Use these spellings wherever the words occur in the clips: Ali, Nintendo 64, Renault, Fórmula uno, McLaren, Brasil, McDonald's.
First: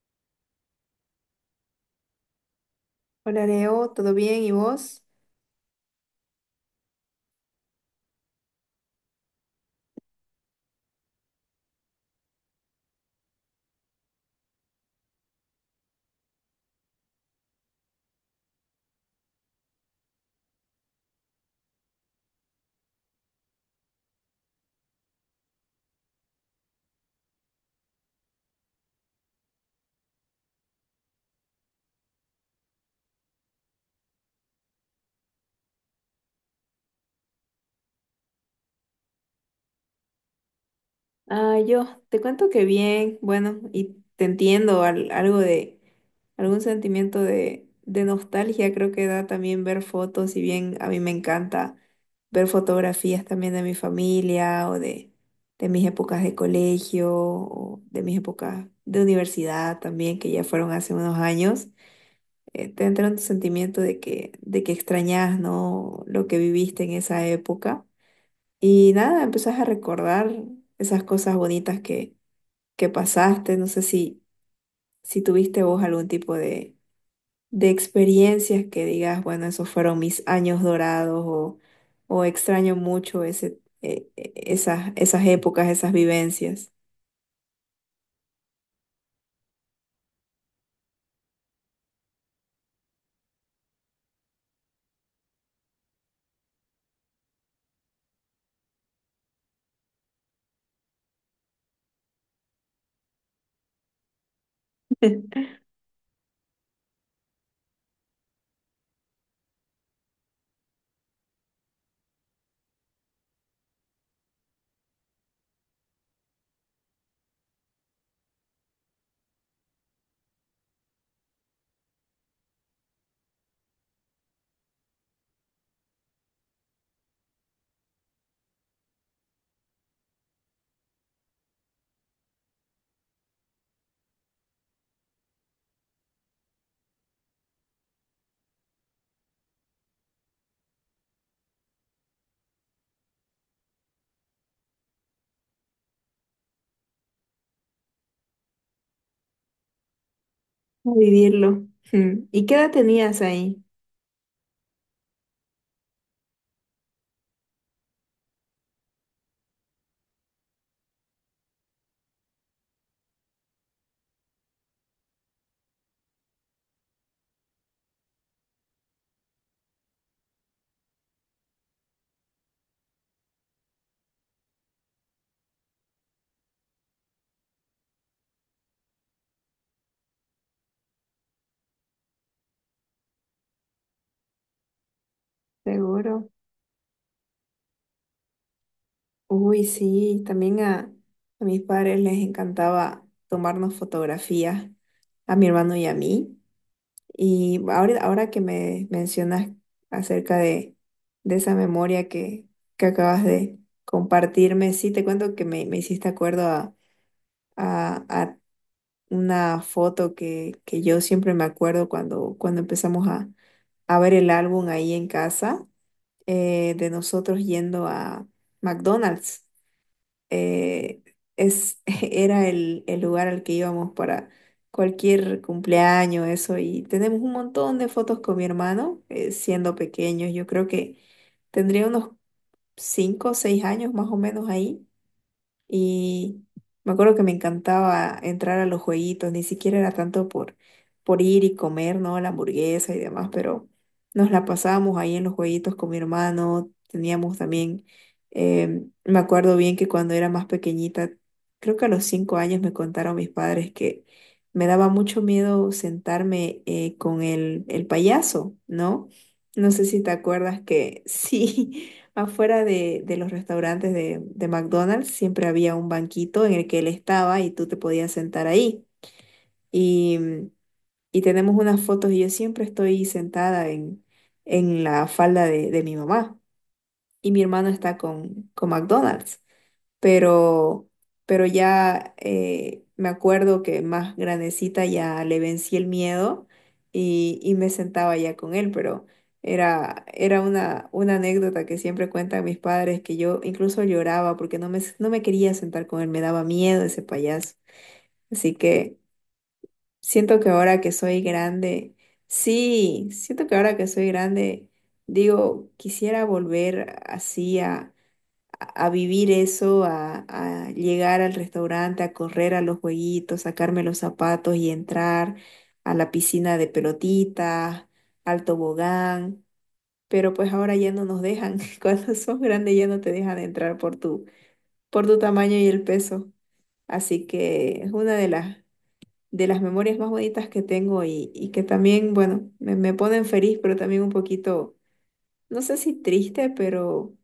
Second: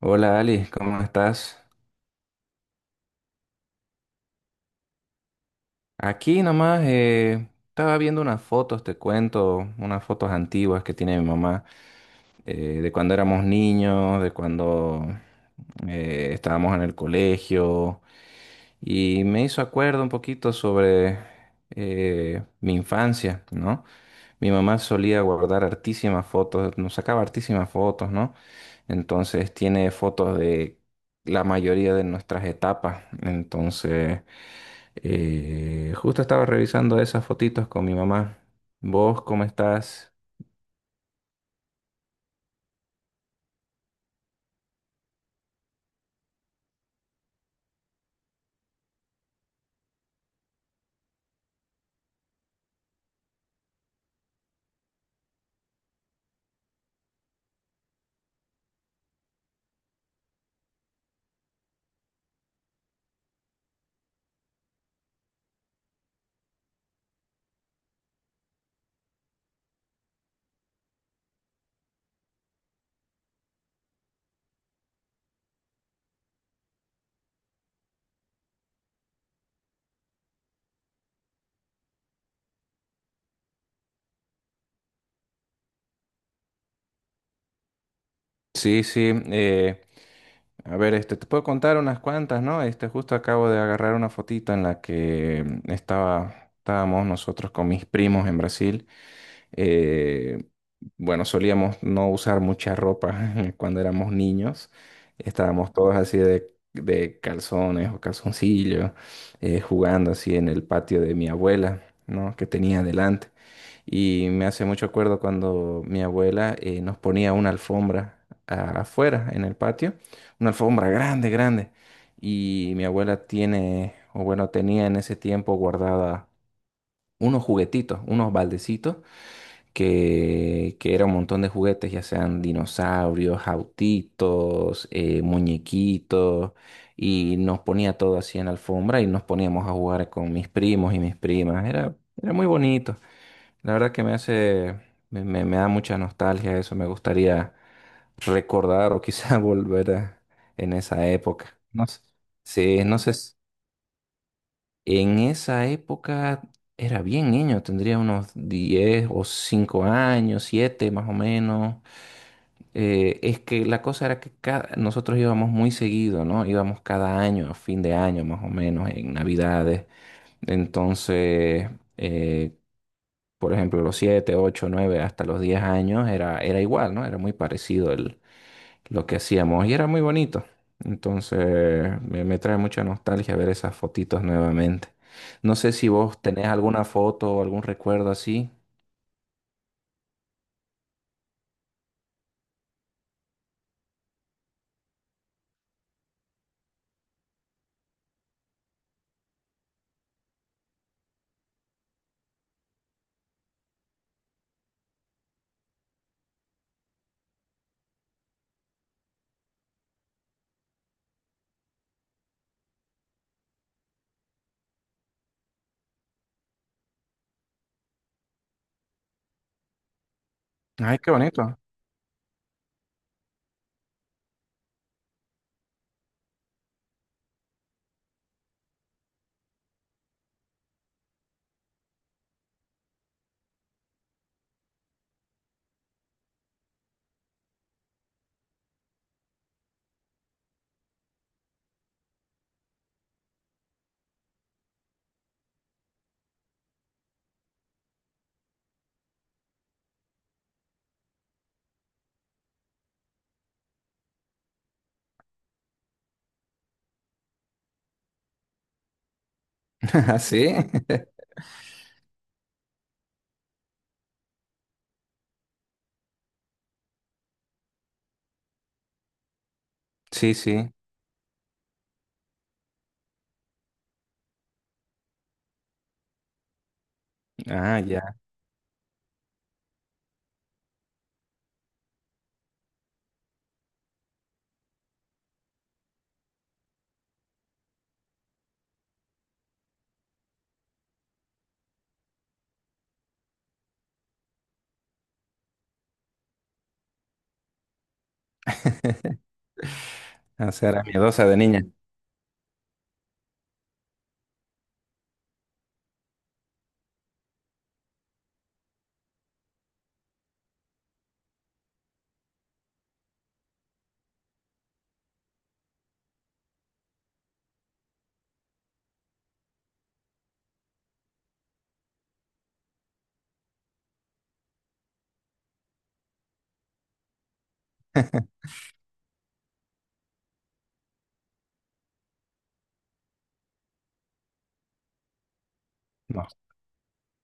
Hola Ali, ¿cómo estás? Hola Leo, ¿todo bien? ¿Y vos? Aquí nomás estaba viendo unas fotos, te cuento, unas fotos antiguas que tiene mi mamá de cuando éramos niños, de cuando estábamos en el colegio y me hizo acuerdo un poquito sobre mi infancia, ¿no? Mi mamá solía guardar hartísimas fotos, nos sacaba hartísimas fotos, ¿no? Entonces tiene fotos de la mayoría de nuestras etapas, entonces... justo estaba revisando esas fotitos con mi mamá. ¿Vos cómo estás? Ah, yo te cuento que bien, bueno, y te entiendo algo de algún sentimiento de nostalgia, creo que da también ver fotos, y bien a mí me encanta ver fotografías también de mi familia de mis épocas de colegio o de mis épocas de universidad también, que ya fueron hace unos años, te entra un sentimiento de que extrañas, ¿no? Lo que viviste en esa época. Y nada, empezás a recordar esas cosas bonitas que pasaste. No sé si, si tuviste vos algún tipo de experiencias que digas, bueno, esos fueron mis años dorados o extraño mucho esas épocas, esas vivencias. Sí, sí. A ver, este, te puedo contar unas cuantas, ¿no? Este, justo acabo de agarrar una fotito en la que estábamos nosotros con mis primos en Brasil. Eh, bueno, solíamos no usar mucha ropa cuando éramos niños. Estábamos todos así de calzones o calzoncillos, jugando así en el patio de mi abuela, ¿no? Que tenía adelante. Y me hace mucho acuerdo cuando mi abuela nos ponía una alfombra afuera, en el patio, una alfombra grande, grande. Y mi abuela tiene, o bueno, tenía en ese tiempo guardada unos juguetitos, unos baldecitos, que era un montón de juguetes, ya sean dinosaurios, autitos, muñequitos, y nos ponía todo así en la alfombra y nos poníamos a jugar con mis primos y mis primas. Era, era muy bonito. La verdad que me da mucha nostalgia eso, me gustaría recordar o quizá volver en esa época. Vivirlo. No sé. Mm. ¿Y qué edad Sí, no sé, tenías ahí? en esa época era bien niño, tendría unos 10 o 5 años, 7 más o menos. Es que la cosa era que nosotros íbamos muy seguido, ¿no? Íbamos cada año, a fin de año más o menos, en Navidades. Entonces... eh, por ejemplo, los 7, 8, 9, hasta los 10 años era, era igual, ¿no? Era muy parecido el, lo que hacíamos y era muy bonito. Entonces, me trae mucha nostalgia ver esas fotitos nuevamente. No sé si vos Seguro. tenés alguna foto o algún recuerdo así. Uy, sí, a mis padres les encantaba tomarnos fotografías, a mi hermano y a mí. Y ahora que me mencionas acerca de esa memoria que acabas de compartirme, sí, te cuento que me hiciste acuerdo a una foto que yo siempre me acuerdo cuando empezamos a ver el álbum ahí en casa, de nosotros yendo a McDonald's. Ay, eh, qué bonito. Era el lugar al que íbamos para cualquier cumpleaños, eso, y tenemos un montón de fotos con mi hermano, siendo pequeños, yo creo que tendría unos 5 o 6 años más o menos ahí, y me acuerdo que me encantaba entrar a los jueguitos, ni siquiera era tanto por ir y comer, ¿no? La hamburguesa y demás, pero nos la pasábamos ahí en los jueguitos con mi hermano, teníamos también, me acuerdo bien que cuando era más pequeñita, creo que a los 5 años me contaron mis padres que me daba mucho miedo sentarme con el payaso, ¿no? No sé si te ¿Así? ¿Sí? acuerdas que sí. Afuera de los restaurantes de McDonald's siempre había un banquito en el que él estaba y tú te podías sentar ahí. Y, Sí, mm, sí. y tenemos unas fotos y yo siempre estoy sentada en la falda de mi mamá y mi hermano Ah, está ya. Con McDonald's, pero, pero ya me acuerdo que más grandecita ya le vencí el miedo y me sentaba ya con él, pero era una anécdota que siempre cuentan mis padres que yo incluso lloraba porque no me quería sentar con él, me daba miedo ese payaso. Así que siento que O sea, ahora era que soy miedosa de niña. grande, sí, siento que ahora que soy grande, digo, quisiera volver así a vivir eso, a llegar al restaurante, a correr a los jueguitos, sacarme los zapatos y entrar a la piscina de pelotitas, al tobogán, pero pues ahora ya no nos dejan, cuando sos grande ya no te dejan entrar por por tu tamaño y el peso, así que es una de de las memorias más bonitas que tengo y que también, bueno, me ponen feliz, pero también un poquito, no sé si No- triste, pero...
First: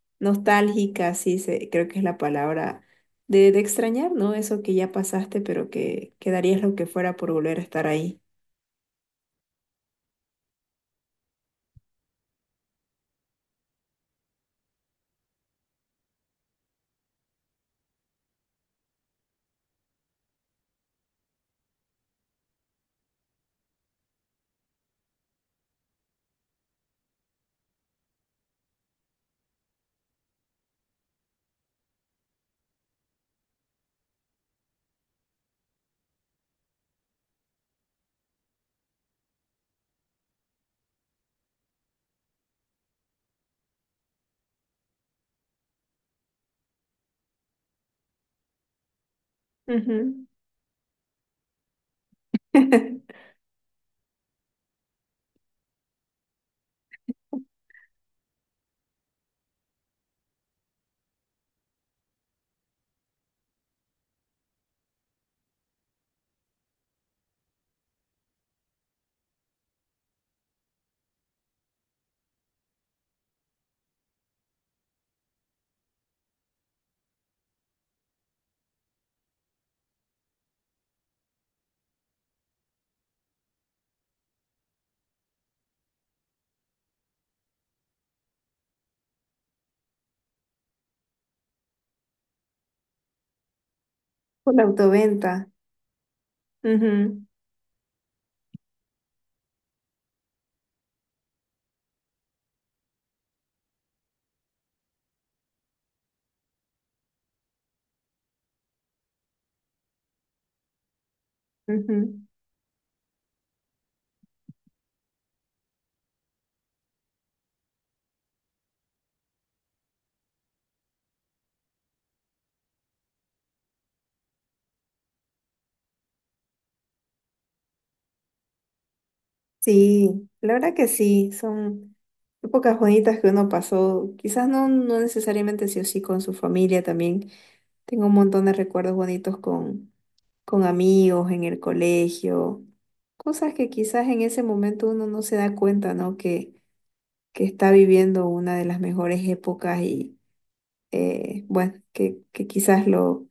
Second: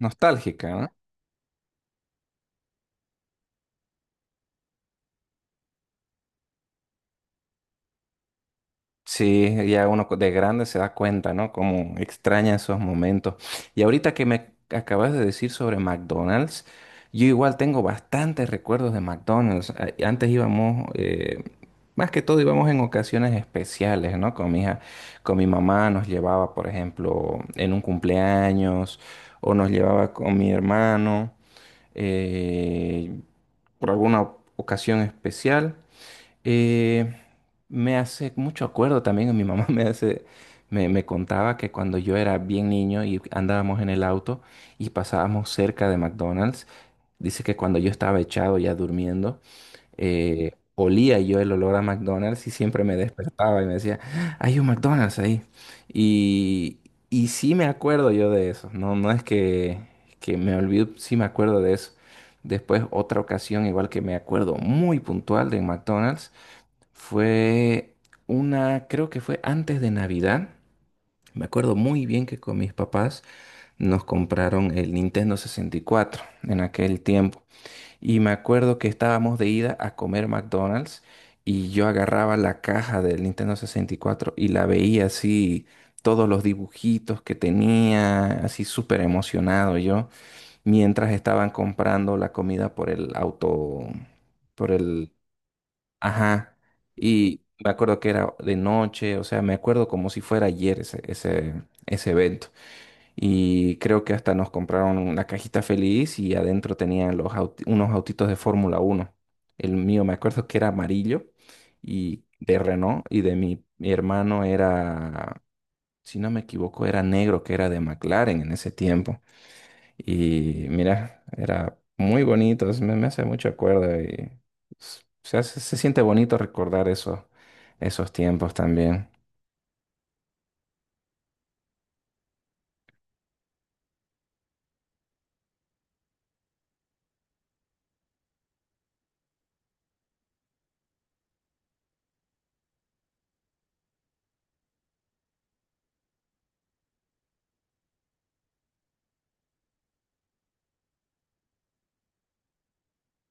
nostálgica, ¿no? Nostálgica, sí, se, creo que es la palabra de extrañar, ¿no? Eso que ya pasaste, pero que darías lo que fuera por volver a estar ahí. Sí, ya uno de grande se da cuenta, ¿no? Como extraña esos momentos. Y ahorita que me acabas de decir sobre McDonald's, yo igual tengo bastantes recuerdos de McDonald's. Antes íbamos, más que todo íbamos en ocasiones especiales, ¿no? Con mi mamá nos llevaba, por ejemplo, en un cumpleaños o nos llevaba con mi hermano eh, por alguna ocasión especial. Eh, me hace mucho acuerdo también, mi mamá me contaba que cuando yo era bien niño y andábamos en el auto y pasábamos cerca de McDonald's, dice que cuando yo estaba echado ya durmiendo, Ujú. Olía yo el olor a McDonald's y siempre me despertaba y me decía, "Ah, hay un McDonald's ahí." Y, y sí me acuerdo yo de eso, no, no es que, me olvido, sí me acuerdo de eso. Después otra ocasión, igual que me acuerdo muy puntual de McDonald's, fue creo que fue antes de Navidad. Me acuerdo muy bien que con mis papás nos compraron el Nintendo 64 en aquel tiempo. Y me acuerdo que estábamos de ida a comer McDonald's y yo agarraba la caja del Nintendo 64 y cuatro y la veía así, todos los dibujitos que tenía, así súper emocionado yo, mientras estaban comprando la comida por el auto, Por la por el. autoventa. Ajá. Ujú, Y me acuerdo que era de noche, o sea, me acuerdo como si fuera ayer ese evento. Y creo que hasta nos compraron una cajita feliz y adentro tenían los unos autitos de Fórmula 1. El mío me acuerdo que era amarillo ujú. y de Renault y de mi, mi hermano era, si no me equivoco, era negro, que era de McLaren en ese tiempo. Y mira, era muy bonito, me hace mucho acuerdo y se siente bonito recordar eso, esos tiempos también. Sí, la verdad que sí, son épocas bonitas que uno pasó, quizás no necesariamente sí o sí con su familia también. Tengo un montón de recuerdos bonitos con amigos en el colegio, cosas que quizás en ese momento uno no se da cuenta, ¿no? Que está viviendo una de las mejores épocas y bueno, que quizás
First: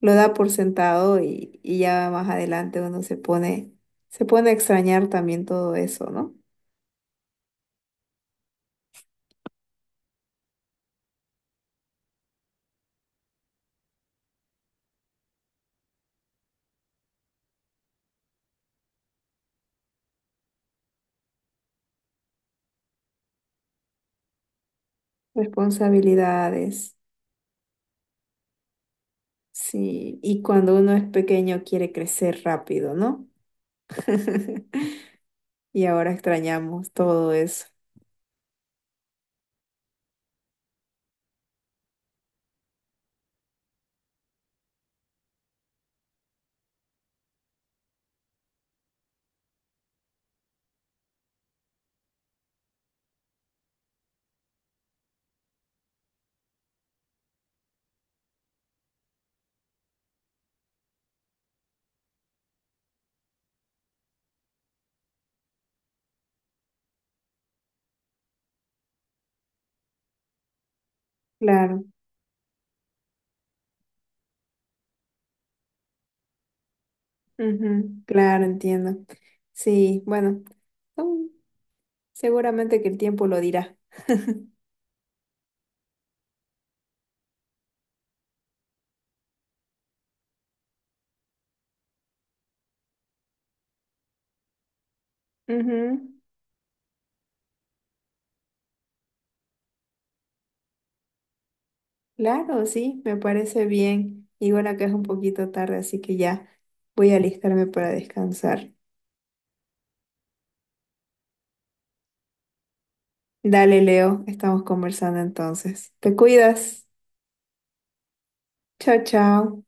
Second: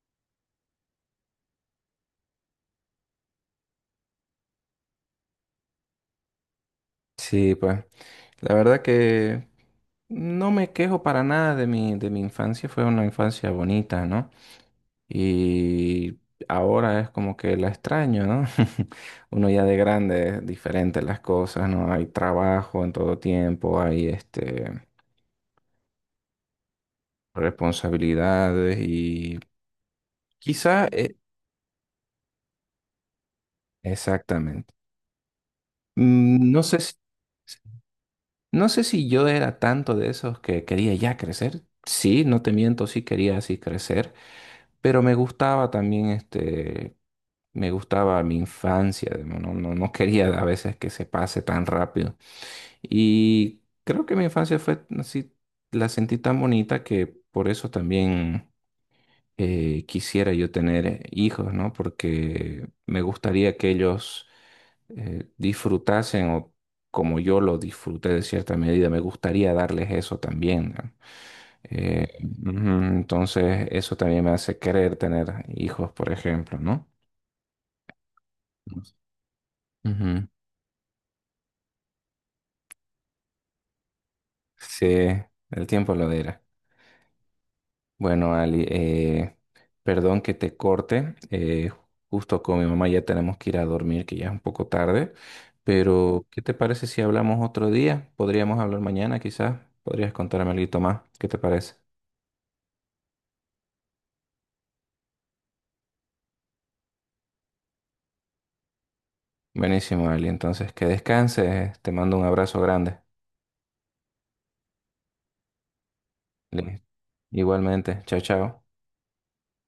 lo da por sentado y ya más adelante se pone a extrañar también todo eso, ¿no? Sí, pues la verdad que no me quejo para nada de mi, de mi infancia, fue una infancia bonita, ¿no? Y ahora es como que la extraño, ¿no? Uno ya de grande es diferente las cosas, ¿no? Hay trabajo en todo tiempo, hay este, Responsabilidades, responsabilidades y... sí, y cuando Quizá uno es pequeño quiere crecer rápido, ¿no? exactamente. Y ahora Mm, No sé extrañamos si, todo eso. no sé si yo era tanto de esos que quería ya crecer. Sí, no te miento, sí quería así crecer, pero me gustaba también este, me gustaba mi infancia, digamos, no quería a veces que se pase tan rápido. Y creo que mi infancia fue así, la sentí tan bonita que por eso también. Quisiera yo tener hijos, ¿no? Porque me gustaría que ellos disfrutasen o como yo lo disfruté de cierta medida, me gustaría darles eso también, ¿no? Claro, Eh, ujú, entonces, eso también me hace querer tener hijos, por ejemplo, ¿no? ujú, claro, entiendo. Sí, Ujú. bueno, mm, seguramente que el tiempo lo dirá. Sí, el tiempo lo dirá. Bueno, Ali, perdón que te corte. Justo con mi mamá ya tenemos que ir a dormir, que ya es un poco tarde. Ujú. Pero, ¿qué te parece si hablamos otro día? Podríamos hablar mañana, quizás. Podrías contarme algo más. ¿Qué te parece? Claro, sí, me parece bien. Y bueno, que es un poquito tarde, así que ya voy a alistarme para descansar. Buenísimo, Ali. Entonces, que descanses. Te mando un abrazo grande. Dale, Leo, estamos conversando entonces. Te Li- cuidas. Igualmente. Chao, chao. Chao, chao.